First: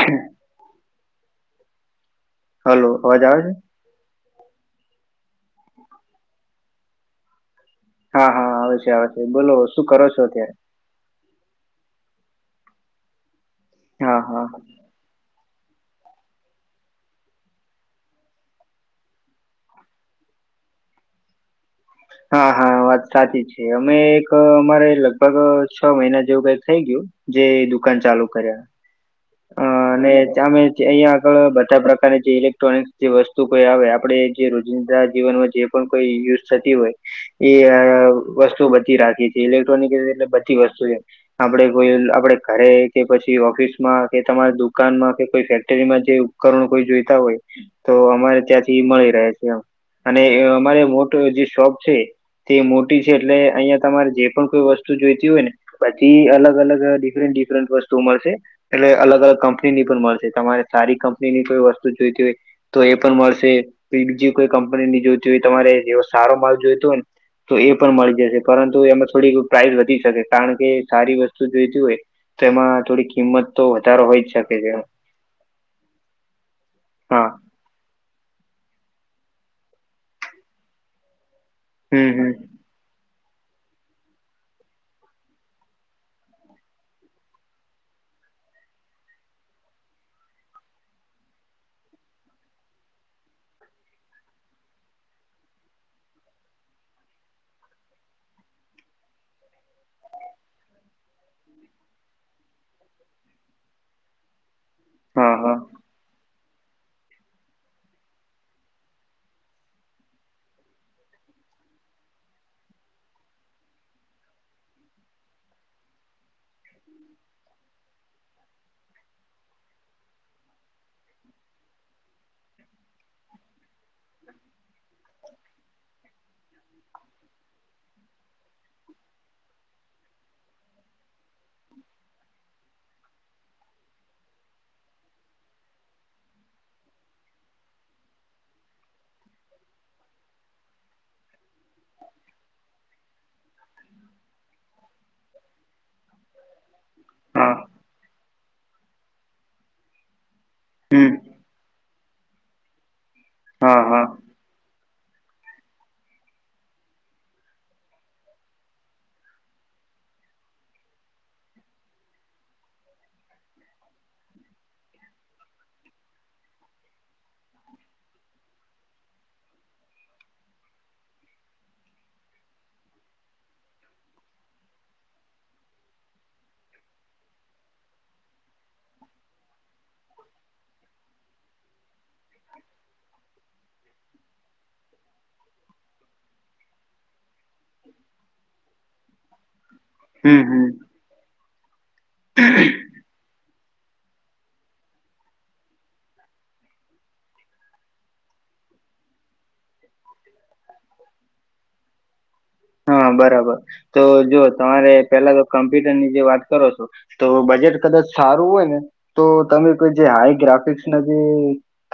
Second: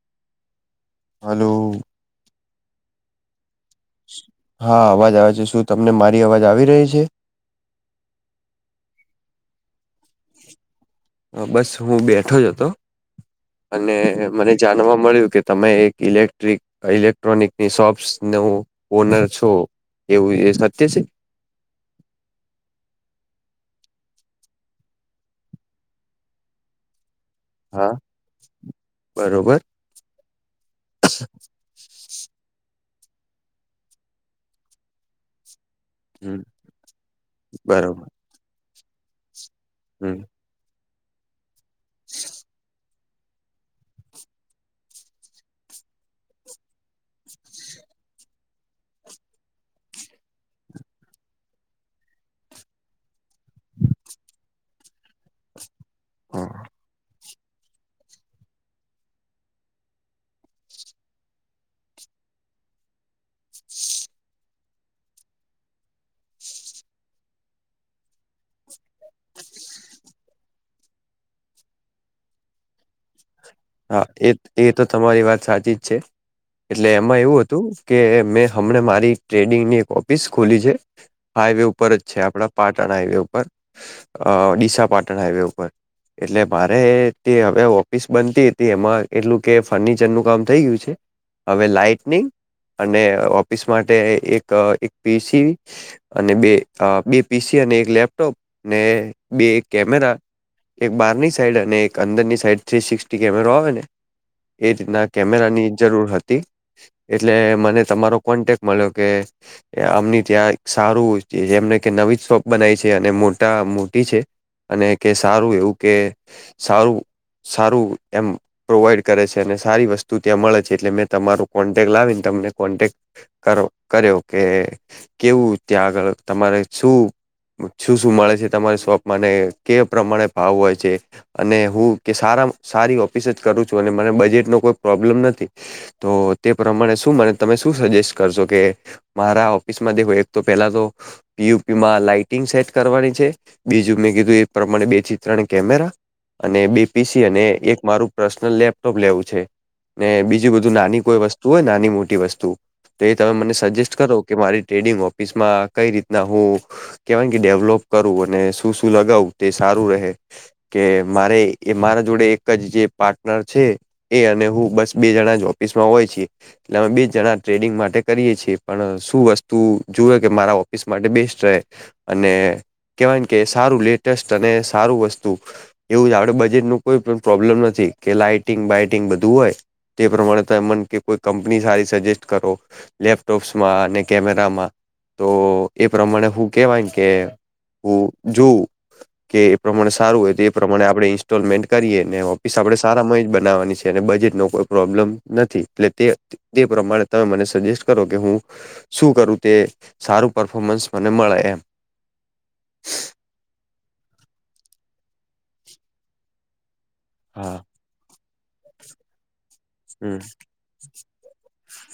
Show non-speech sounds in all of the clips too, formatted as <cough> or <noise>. <inaudible> હાલો. Hello અવાજ આવે છે? હા અવાજ આવે છે શું તમને મારી અવાજ આવી રહી છે? હા હા આવે છે આવે છે બોલો શું કરો છો અત્યાર હ બસ હું બેઠો જ અતો, અને હા હા મને જાનવા મળ્યું કે તમે એક ઇલેક્ટ્રિક ઇલેક્ટ્રોનિકની શોપ્સ નો ઓનર છો. એવું એ સત્ય છે? હા હા વાત સાચી છે અમે એક અમારે લગભગ છ મહિના જેવું કઈક થઈ ગયું. જે હા દુકાન ચાલુ કર્યા. બરોબર. અ અને અમે જ અઇયા આગળ બધા પ્રકારની જે ઇલેક્ટ્રોનિક્સ જે વસ્તુ કોઈ આવે આપડે જે રોજિંદા જીવનમાં જે કોઇ હમ યુઝ થતી હોય, એ બરોબર વસ્તુ બધી રાખી છે હમ ઇલેક્ટ્રોનિકલે વસ્તુ છે, આપડે કોઈ આપડે ઘરે કે પછી ઓફિસ માં કે તમારા દુકાનમાં કે કોઈ ફેક્ટરીમાં જે ઉપકરણો કોઈ જોઈતા હોય. અમારે ત્યાંથી મળી રહે છે, અને અમારે મોટો જે શોપ છે. તે મોટી છે એટલે અહિયાં તમારે જે પણ કોઈ વસ્તુ જોઈતી હોય ને. પછી અલગ અલગ ડિફરન્ટ ડિફરન્ટ વસ્તુઓ મળશે. એટલે અલગ અલગ કંપની ની પણ મળશે તમારે સારી કંપની ની કોઈ વસ્તુ જોઈતી હોય. તો એ પણ મળશે, બીજી કોઈ કંપની ની જોઈતી હોય તમારે જેવો સારો માલ જોઈતો હોય ને. તો એ પણ મળી જશે પરંતુ એમાં થોડી પ્રાઇઝ વધી શકે કારણ કે સારી વસ્તુ જોઈતી હોય. તેમાં થોડી કિંમત તો વધારો હા હોય એ જ શકે એ છે તો તમારી વાત સાચી જ છે. એટલે એમાં હા એવું હતું કે મેં હમણાં મારી ટ્રેડિંગની એક ઓફિસ ખોલી છે. હાઈવે ઉપર જ હમ છે હમ આપણા પાટણ હાઈવે ઉપર. અ ડીસા પાટણ હાઈવે ઉપર, એટલે મારે તે હવે ઓફિસ બનતી તે એમાં એટલું કે ફર્નિચરનું કામ થઈ ગયું છે. હવે લાાઈટનિંગ અને ઓફિસ માટે એક પીસી. અને બે બે પીસી અને એક લેપટોપ અને બે કેમેરા. એક બહારની સાઈડ અને એક અંદર ની સાઈડ થ્રી સિક્સટી કેમેરો આવે, ને એ રીતના હા કેમેરા હા ની જરૂર હતી. એટલે મને તમારો કોન્ટેક મળ્યો કે આમની ત્યાં સારું જેમને કે નવી શોપ બનાવી છે અને મોટા મોટી છે. અને કે સારું એવું કે સારું સારું એમ. પ્રોવાઈડ કરે છે અને સારી વસ્તુ ત્યાં મળે છે એટલે મેં તમારો કોન્ટેક લાવીને તમને કોન્ટેક કરો કર્યો કે કેવું ત્યાં આગળ તમારે શું શું શું મળે છે તમારી શોપમાંને કે પ્રમાણે ભાવ હોય છે? અને હું કે સારા સારી ઓફિસે જ કરું છું અને મને બજેટ નો કોઈ પ્રોબ્લમ નથી. તો તે પ્રમાણે શું મને તમે શું સજેસ્ટ કરશો કે મારા ઓફિસમાં દેખો એક તો પેલા તો પીયુપી માં લાાઈટિંગ સેટ કરવાની છે, બીજું મેં કીધું એ પ્રમાણે બે થી ત્રણ કેમેરા અને બે પીસી અને હા એક મારું પર્સનલ લેપટોપ લેવું છે ને બીજું બધું નાની હમ કોઈ વસ્તુ હોય નાની મોટી વસ્તુ તો એ તમે મને હા સજેસ્ટ હા કરો કે મારી ટ્રેડિંગ ઓફિસ માં કઈ રીતના હું કેવાય ને કે ડેવલોપ કરવું અને શું શું લગાવું તે સારું રહે. કે મારે એ મારા જોડે એક એક જ જે પાર્ટનર છે એ અને હું બસ બે જણા જ ઓફિસમાં હોય છે. એટલે અમે બે જણા ટ્રેડિંગ માટે કરીએ છીએ પણ શું વસ્તુ જોવે કે મારા ઓફિસ માટે બેસ્ટ રહે. અને કહેવાય ને કે સારું લેટેસ્ટ અને સારું વસ્તુ એવું આપડે બજેટ નું કોઈ પણ પ્રોબ્લમ નથી કે લાઈટિંગ બાઈટિંગ બધું હોય તે પ્રમાણે તમે મને કે કોઈ કંપની સારી સજેસ્ટ કરો લેપટોપ્સમાં અને કેમેરામાં તો એ પ્રમાણે હું કેહવાય ને કે હું જોઉ કે એ પ્રમાણે સારું હોય હમ તો એ હમ પ્રમાણે આપણે ઇન્સ્ટોલમેન્ટ કરીએ. ને ઓફિસ આપણે સારામાં જ બનાવવાની છે. એટલે બજેટ નો કોઈ પ્રોબ્લેમ નથી એટલે તે તે પ્રમાણે તમે મને સજેસ્ટ કરો કે હું શું કરું તે સારું પરફોર્મન્સ મને મળે એમ. <inaudible> હા બરાબર તો જો તમારે પેલા તો કમ્પ્યુટરની જે વાત કરો છો તો હા બજેટ કદાચ સારું હોય ને તો તમે કોઈ જે હમ હાઈ ગ્રાફિક્સ ના જે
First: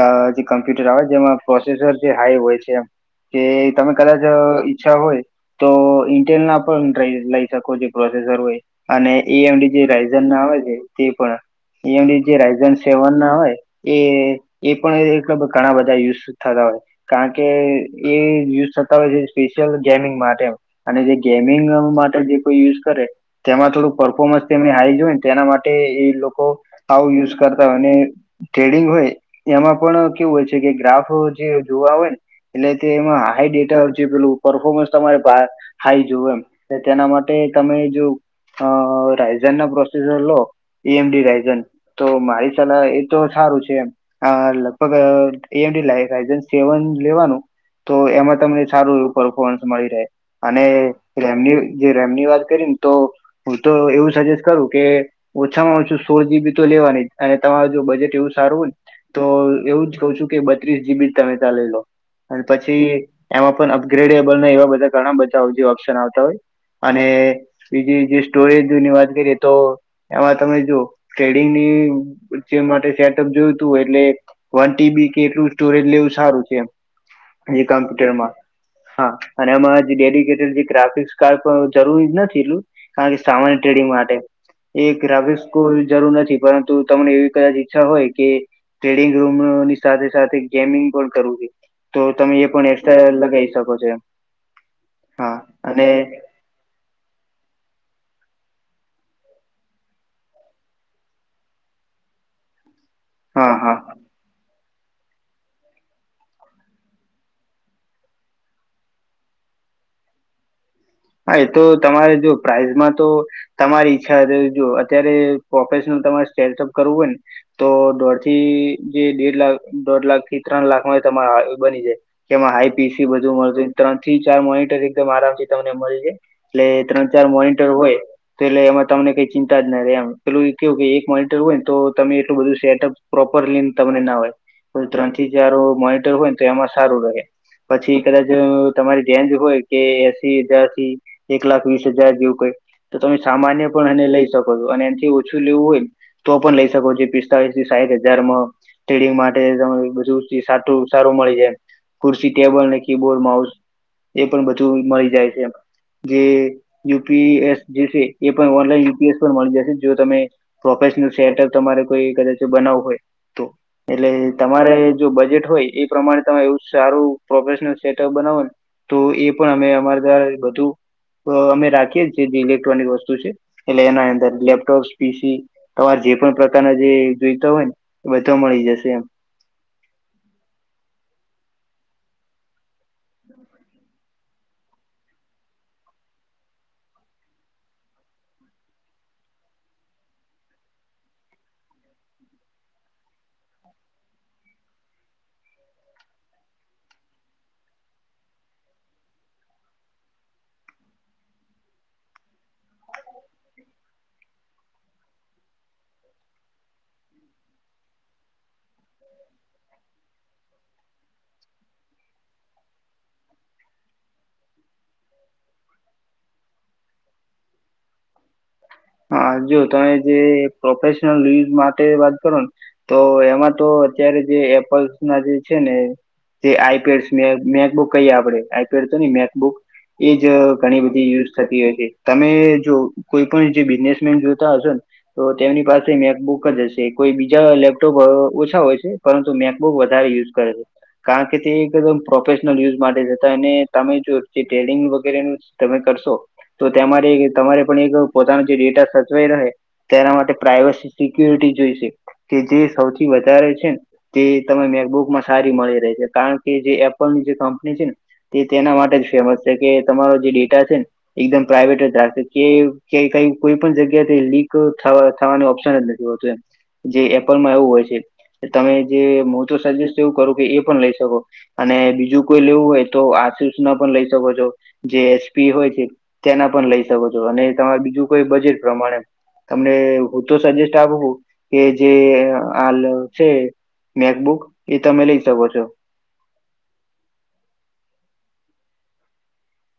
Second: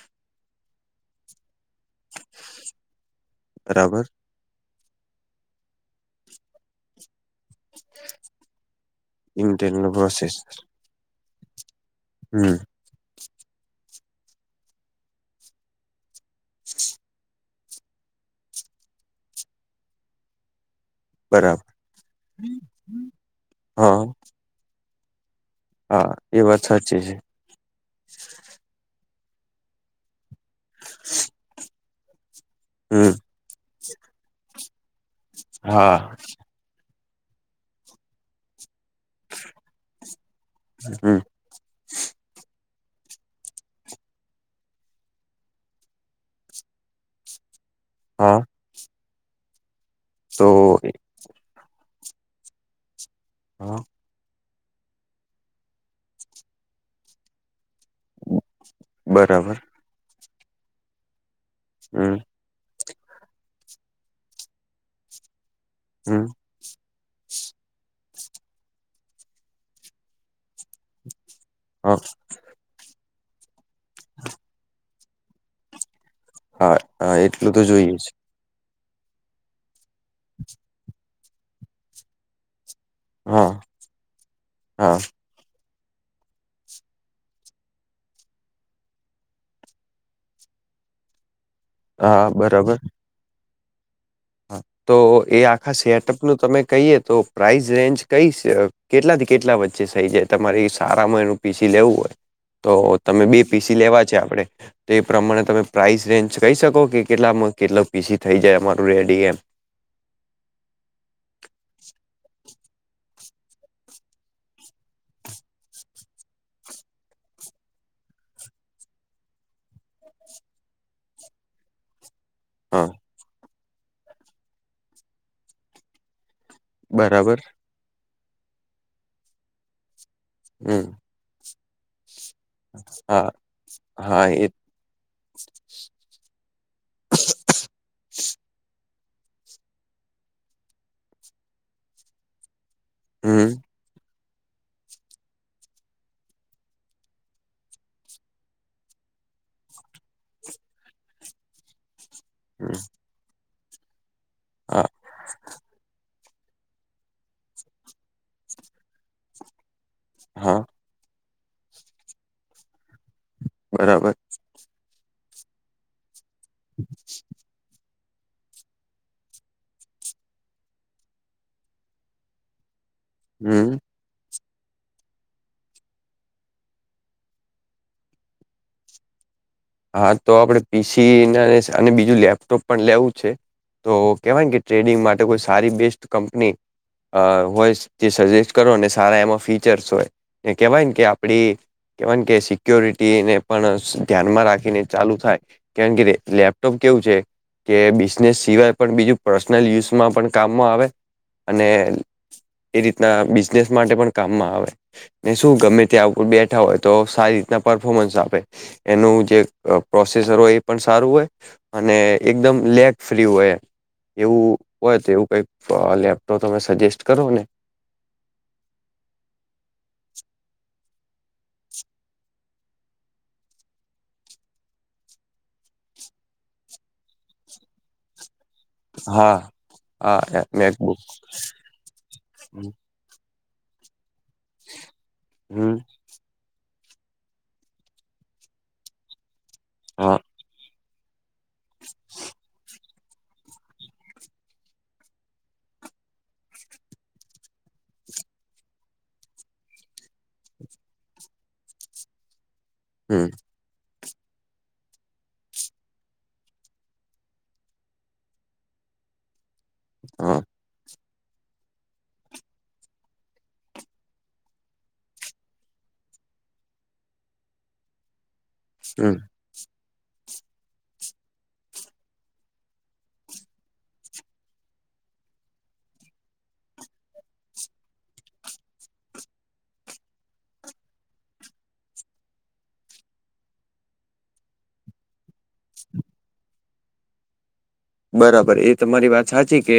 કા જે કમ્પ્યુટર આવે જેમાં પ્રોસેસર જે હાઈ હોય છે એ તે તમે બરાબર કદાચ જ ઈચ્છા હોય તો ઇન્ટેલના પણ લઈ શકો જે પ્રોસેસર હોય અને એએમડી ઇન્ટેલ જે નો પ્રોસેસ રાયઝનના આવે છે તે પણ એએમડી જે હમ રાયઝન સેવનના હોય એ એ પણ એટલા ઘણા બધા યુઝ થતા હોય કારણ કે એ યુઝ થતા હોય છે સ્પેશિયલ ગેમિંગ માટ અને જે ગેમિંગ બરાબર માટે જે કોઈ યુઝ કરે તેમાં થોડું હા પરફોમન્સ તેની હાઈ જ હોય ને તેના માટે એ હા એ લોકો વાત સાચી છે આવું યુઝ કરતા હોય અને ટ્રેડિંગ હોય એમાં પણ કેવું હોય છે કે ગ્રાફ જે જોવા હોય ને એટલે તે હમ એમાં હાઈ ડેટા જે પેલું પરફોર્મન્સ તમારે હા હાઈ જોવે એમ ને તેના માટે તમે જો અ રાયઝનના પ્રોસેઝર લો હમ એએમડી રાયઝન તો મારી સલાહ એ તો સારું છે એમ. હા લગભગ એએમડી રાયઝન સેવન લેવાનું તો હા એમાં તમને સારું એવું પરફોમન્સ મળી રહે તો અને રેમની જે રેમની વાત કરી ને તો હું તો હા એવું સજે સ કરું કે ઓછું મા ઓછું સોળ જીબી તો લેવાની જ અને તમારું જો બજેટ એવું સારું હોય ને તો બરાબર એવું જ કઉ છું કે બત્રીસ જીબી જ તમે તાર લઈ લો. હમમ અને પછી એમાં પણ અપગ્રેડેબલ ને એવા બધા ઘણા બધા જે ઓપ્શન હમ આવતા હોય. અને બીજી જે સ્ટોરેજની વાત કરીએ તો એમાં તમે જો હા ટ્રેડિંગની જે માટે સેટઅપ જોઈતું હોય એટલે વન ટીબી કે એટલું સ્ટોરેજ લેવું સારું છે એમ હા હા એટલું તો જે જોઈએ છે કમ્પ્યુટરમાં હા અને એમાં જે ડેડિકેટેડ જે ગ્રાફિકસ કાર્ડ પણ જરૂરી નથી એટલું. ખાલી હા સામાન્ય ટ્રેડિંગ માટે. એ હા ગ્રાફિક્સ કોઈ જરૂર નથી પરંતુ તમને એવી કદાચ ઈચ્છા હોય કે ટ્રેડિંગ રૂમ અહ ની સાથે સાથે ગેમિંગ પણ કરવું છે. તો હા તમે એ પણ બરાબર એસ્ટ્રા લગાઈ શકો છો એમ. હા તો હા એ આખા અને સેટઅપનું તમે કહીએ તો પ્રાઇઝ રેન્જ કઈશ કેટલાથી કેટલા વચ્ચે થઈ જાય તમારે સારામાં એનું પી સી લેવું હોય. તો તમે બે હા પી સી હા લેવા છે આપડે. તે પ્રમાણે તમે પ્રાઇસ રેન્જ કહી શકો કે કેટલામાં કેટલો પી સી થઈ જાય અમારું રેડી એમ. હા એ તો તમારે જો પ્રાઇઝમાં તો તમારી ઈચ્છા જે જો અત્યારે પ્રોફેશનલ તમારે સ્ટેટઅપ કરવું હોયને તો દોઢ થી જે દેઢ લાખ દોઢ લાખ થી ત્રણ લાખમાં તમારે બની જાય. જેમાં હાઈ હા પી સી બધું મળતું ત્રણ થી ચાર મોનીટર એકદમ આરામથી તમને મળી જાય. એટલે ત્રણ ચાર બરાબર મોનીટર હોય તો એટલે એમાં તમને કઈ ચિંતા જ ના રહેે એમ. પેલું એ કેવું હમ કે એક મોનીટર હોયને તો તમે એટલું બધું સેટઅપ હા પ્રોપરલી તમને ના હા હોય. એ પેલુ ત્રણ થી ચાર મોનિટર હોય ને તો એમાં સારું રહે. પછી કદાચ અહ તમારી રેન્જ હોય કે તીહ હજાર થી એક લાખ વીસ હજાર જેવું કઈ તો તમે હમ સામાન્ય પણ એને લઈ શકો છો અને એથી ઓછું લેવું હોય તો પણ લઈ શકો છો પિસ્તાલીસથી સાહીઠ હજારમાં ટ્રેડિંગ માટે તમેં ઈ બધું સાટુ સારું મળી જાય. કુરસી ટેબલ ને હમ, કીબોર્ડ માઉસ એ પણ બધું હા મળી જાય છે જે યુ પી એસ જે છે એ પણ ઓનલાઈન યુ પી એસ પણ મળી જાશે. જો તમે હા પ્રોફેશનલ સેટઅપ તમારે કોઈ કદાચ બનાવવું હોય તો એટલે બરાબર ત મારે જો બજેટ હોય એ પ્રમાણે તમે એવું સારું પ્રોફેશનલ સેટઅપ બનાવો તો એ પણ અમે અમારે જે બધું અહ અમે રાખીએ જે ઇલેક્ટ્રોનિક વસ્તુ છે હમ એટલે એના અંદર લેપટોપ પી સી તમારે જે પણ પ્રકારના જે જોઈતા હોય ને બધો મળી જશે એમ. હા તો આપડે પી સી ના લેશ અને બીજું લેપટોપ પણ લેવું છે. તો કહેવાય કે ટ્રેડિંગ કોઈ સારી બેસ્ટ કંપની અહ હોય તે સજેસ્ટ કરોને સારા એમાં ફીચર્સ હોય એ કહેવાય ને કે આપડી કેવા કે સિક્યોરિટી ને પણ ધ્યાનમાં રાખ એને ચાલુ થાય કેમ કે દે લેપટોપ કેવું છે કે બિઝનેસ સિવાય પણ બીજું પર્સનલ યુઝમાં પણ કામમાં આવે, અને એ રીતના બિઝનેસ માટે પણ કામમાં આવે. ને શું ગમે ત્યાં ઉપર બેઠા હોય તો સારી રીતના પરફોર્મન્સ આપે એનું જે અહ પ્રોસેસર હોય એ પણ સારું હોય અને એકદમ લેગ ફ્રી હોય એવું હોય તો એવું કંઈક લેપટોપ તમે સજેસ્ટ કરો ને હા જો તમે જે પ્રોફેશનલ યુઝ માટે વાત કરોને તો એમાં તો અત્યારે જે એપલ્સના જે છે ને તે આઈ પેડ્સ ને મેક બુક કહીએ આપડે ઘર તની મેક હા બુક હા એજ એ અહ ઘણી મેકબુક બધી યુઝ થતી હોય છે. તમે જો કોઈ પણ જે બિઝનેસમેન જોતા હશો ને તો તેમની હમ પાસે મમેક બુક જ હશે કોઈ બીજા લેપટોપ અહ ઓછા હોય છે, પરંતુ મેક બુક બહુ વધારે હા યુઝ કરે છે. કારણ કે એકદમ પ્રોફેશ નલ યુઝ માટે જતા એને તમે જો જે ટેલિંગ વગેરે તમે કરશો તો તેમાંથી તમારે પણ એક પોતાનો જે ડેટા સચવાઈ રહે તેના માટે પ્રાઈવસી સિક્યુરિટી જોઈ સે, કે જે સૌથી હમ વધારે છે તે તને મેકબુકમાં સારી મળી રહે છે, કારણ કે જે એપલની જે કંપની છે તે તેના માટે જ ફેમસ છે, કે તમારો જે હા ડેટા છે, ને એકદમ પ્રાઇવેટ જ રાખશે કે કે કંઈક કોઈ પણ જગ્યાથી લીક થવાનું ઓપ્શન જ નથી હોતું એમ જે એપલમાં એવું હોય છે, તમે જે હમ મોટર સર્વિસ એવું કરો કે એ પણ લઈ શકો અને બીજું કોઈ લેવું હોય તોઆ સૂચના પણ લઈ શકો છો જે એચપી હોય કે તેના પણ લઈ શકો છો, અને તમારે બીજું કોઈ બજેટ પ્રમાણે તમને હું તો સજેસ્ટ આપું કે જે હાલ છે મેકબુક એ તમે લઈ શકો છો બરાબર એ તમારી વાત સાચી કે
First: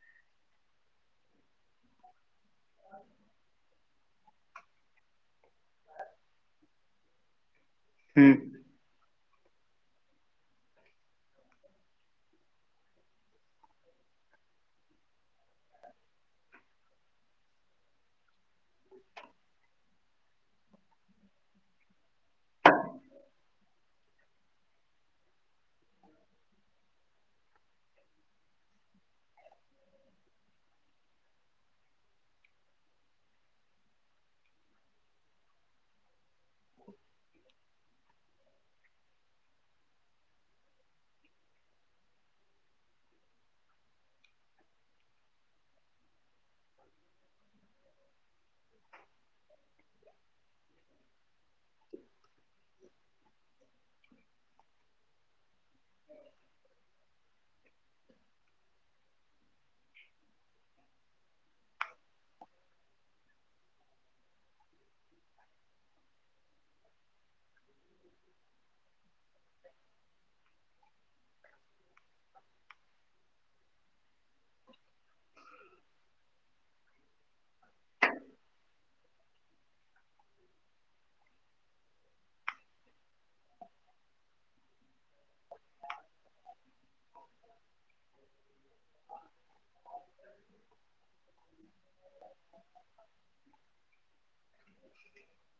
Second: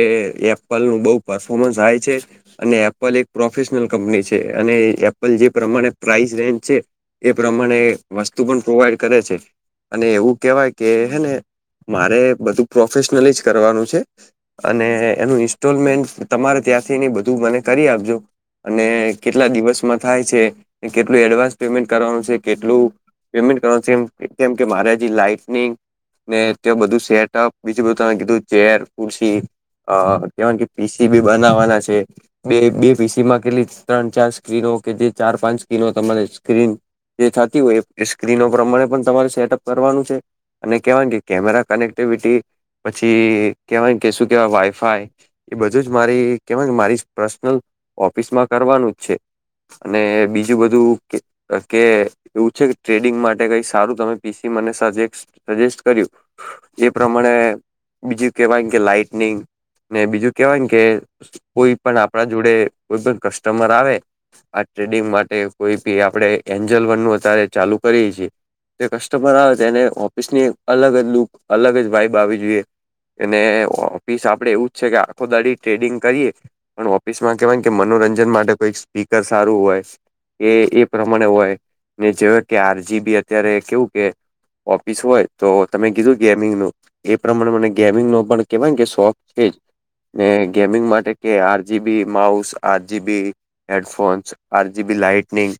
એપલ નું બહુ પરફોર્મન્સ હાય છે અને એપલ એક પ્રોફેશનલ કંપની છે, અને એપલ જે પ્રમાણે પ્રાઇસ રેન્જ છે એ પ્રમાણે હમ વસ્તુ પણ પ્રોવાઈડ કરે છે, અને એવું કેહેવાય કે હેને મારે બધું પ્રોફેશનલજ કરવાનું છે અને એનું ઈન્સ્ટોલમેન્ટ તમારે ત્યાંથી ને બધું મને કરી આપજો અને કેટલા દિવસમાં થાય છે અને કેટલું એડવાન્સ પેમેન્ટ કરવાનું છે કેટલું પેમેન્ટ કરવાનું છે જેમ કેમકે મારે અજી લાઈફનીને ત્યાં બધું સેટપ, બીજું બધું તમે કીધું ચેર, ખુરસી અ કેવા કે પીસી ભી બનાવવાના છે બે બે પીસીમાં કેટલી ત્રણ, ચાર સ્ક્રીનો કે જે ચાર, પાંચ સ્ક્રીનો તમારે છે સ્ક્રીન જેે થાતી હોય એ સ્ક્રીનો પ્રમાણે પણ તમારે સેટઅપ કરવાનું છે, અને કહેવાનું કે કેમેરા કનેક્ટિવિટી પછી કેવાય કેશું કેવાય વાયફાય એ બધું જ મારી કેવાય મારી પર્સનલ ઓફિસમાં કરવાનું જ છે અને બીજું બધું કે કે એવું છે, ટ્રેડિંગ માટે કંઈ સારું તમે પીસી મને સજેસ્ટ કર્યું એ પ્રમાણે બીજું કેવાય કે લાઈટનિંગને, બીજું કેવાય કે કોઈપણ આપણા જોડે કોઈ પણ કસ્ટમર આવે આ ટ્રેડિંગ માટે કોઈ બી આપણે એન્જલ વન નુ અત્યારે ચાલુ કરીએ છીએ જે કસ્ટમર આવે તેને ઓફિસની અલગ જ લુક અલગ જ વાઈબ આવી જોઈએ એને ઓફિસ આપડે એવું છે કે આખો દાડે ટ્રેડિંગ કરીએ પણ ઓફિસમાં કેવાય કે મનોરંજન માટે કઈક સ્પીકર સારું હોય કે એ પ્રમાણે હોય ને જેવો કે આરજી બી અત્યારે કેવું કે ઓફિસ હોય તો તમે કીધું ગેમિંગનું એ પ્રમાણે મને ગેમિંગનો પણ કેવાયને કે શોખ છે જ ને ગેમિંગ માટે કે R GB mouse, R GB headphones, R G B lightning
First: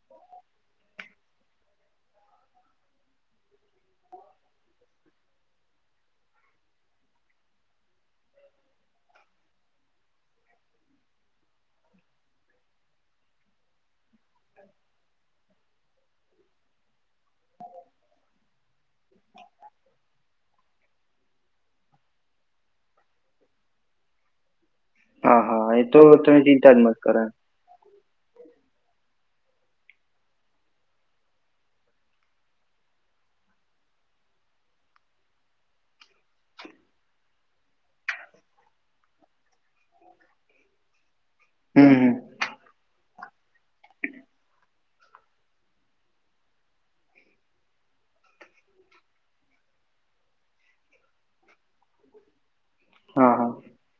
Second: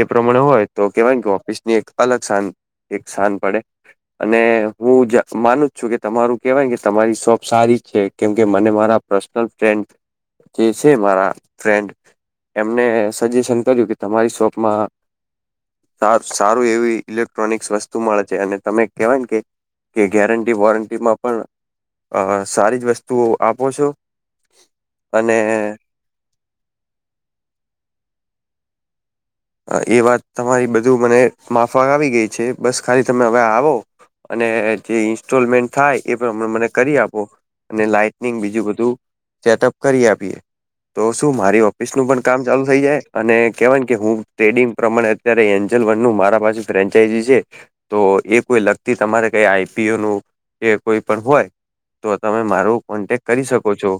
એ પ્રમાણે હોય તો કેવાય કેને કે ઓફિસ ની એક અલગ સાન એક સાન પડે અને હું જ માનું જોકે તમારું કેહેવાય કે તમારી શોપ સારી છે કેમ કે મને મારા પર્સનલ ફેન જે છે મારા ફ્રેન્ડ એમને સજેશન કર્યું કે તમારી શોપ માં આપ સારું એવી ઇલેક્ટ્રોનિક્સ વસ્તુ મળે છે અને તમે કહેવાય કે ગેરંન વોરંટી મા પણ સારી જ વસ્તુઓ આપો છો હા અને. હા એ તો તે ચિંતા જ મત કરા. એ વાત તમારી બધું મને માફ આવી ગઈ છે બસ ખાલી તમે હવે આવો અને જે ઈન્સ્ટોલમેન્ટ થાય એ પણ મને કરી આપો અને લાાઈટનિંગ બીજું બધું ચેટઅપ કરી આપીએ. તો શું મારી ઓફિસ હમ નું હમ પણ કામ ચાલુ થઈ જાય અને કવાયને કે હું ટ્રેડિંગ પ્રમાણે અત્યારે એન્જલ વન નું મારા પાસે ફ્રેન્ચાઈ છે. તો એ કોઈ લગતી તમારે કઈ આઈપીઓ નું એ કોઈ પણ હોય. તો તમે મારો કોન્ટેક્ટ હા કરી હા શકો છો.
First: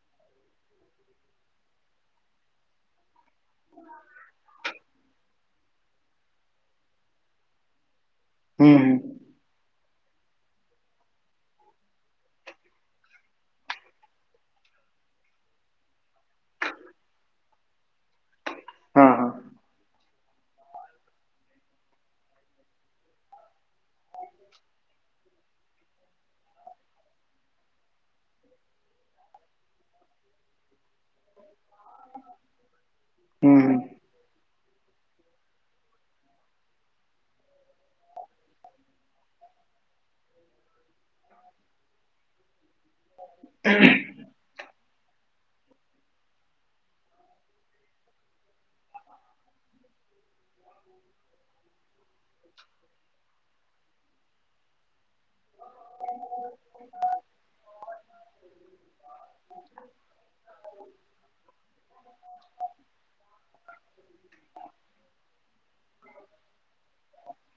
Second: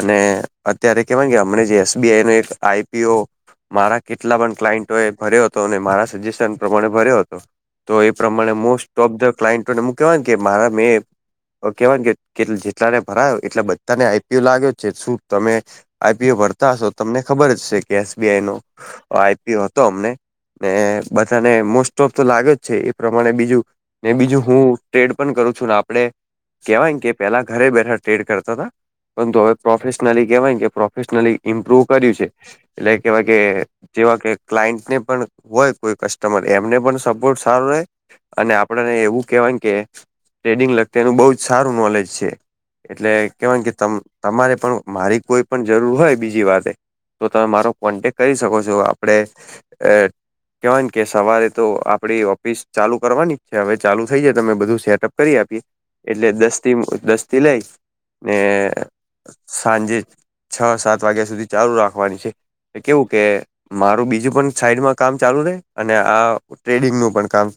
અને અત્યારે કેવામને જે એસબીઆઈ નો એક આઈપીઓ મારા કેટલા પણ ક્લાઈન્ટો એ ભર્યો હતો અને મારા સજેશન પ્રમાણે ભર્યો હતો તો એ પ્રમાણે હમ મોસ્ટ હમ ઓફ દ ક્લાયન્ટોને મુક્યા હોય ને કે મારા મેં કેવાય કે જેટલાને ભરાયો એટલે બધાને આઈપીયુ લાગ્યો છે શું તમે આઈપીઓ ભરતા હશો તમને ખબર જ છે કે એસબીઆઈ નો હા હા આઈ પી ઓ હતો અમને ને બધાને મોસ્ટ ઓફ તો લાગે જ છે એ પ્રમાણે બીજું ને બીજું હું ટ્રેડ પણ કરું છું આપડે કેહેવાય કે પેલા ઘરે બેઠા ટ્રેડ કરતા તા પરંતુ હવે પ્રોફેશનલી કેહેવાય કે પ્રોફેશનલી ઇમ્પ્રુવ કર્યું છે. એટલે કેવા કે હમ હમ જેવા કે. ક્લાયન્ટને પણ હોય કોઈ કસ્ટમર એમને પણ સપોર્ટ સારો રહે. અને આપણને એવું કહેવાય કે ટ્રેડિંગ લગતે એનું બહું જ સારું નોલેજ છે. એટલે કેવાય ને કે તમ તમારે પણ મારી કોઈ પણ જરૂર હોય બીજી વાતે તો તમે મારો કોન્ટેક કરી શકો છો આપ આપડે એ કહેવાય કે સવારે તો આપડી ઓફિસ ચાલુ કરવાની જ છે હવે ચાલુ થઈ જાય તમે બધું સેટઅપ કરી આપીએ એટલે દસ દી દસ થી લઈ ને સાંજે છ સાત વાગ્યા સુધી ચાલુ રાખવાની છે કેવું કે મારું બીજું પણ સાઈડમાં કામ ચાલુ રે અને આ ટ્રેડિંગ નું પણ કામ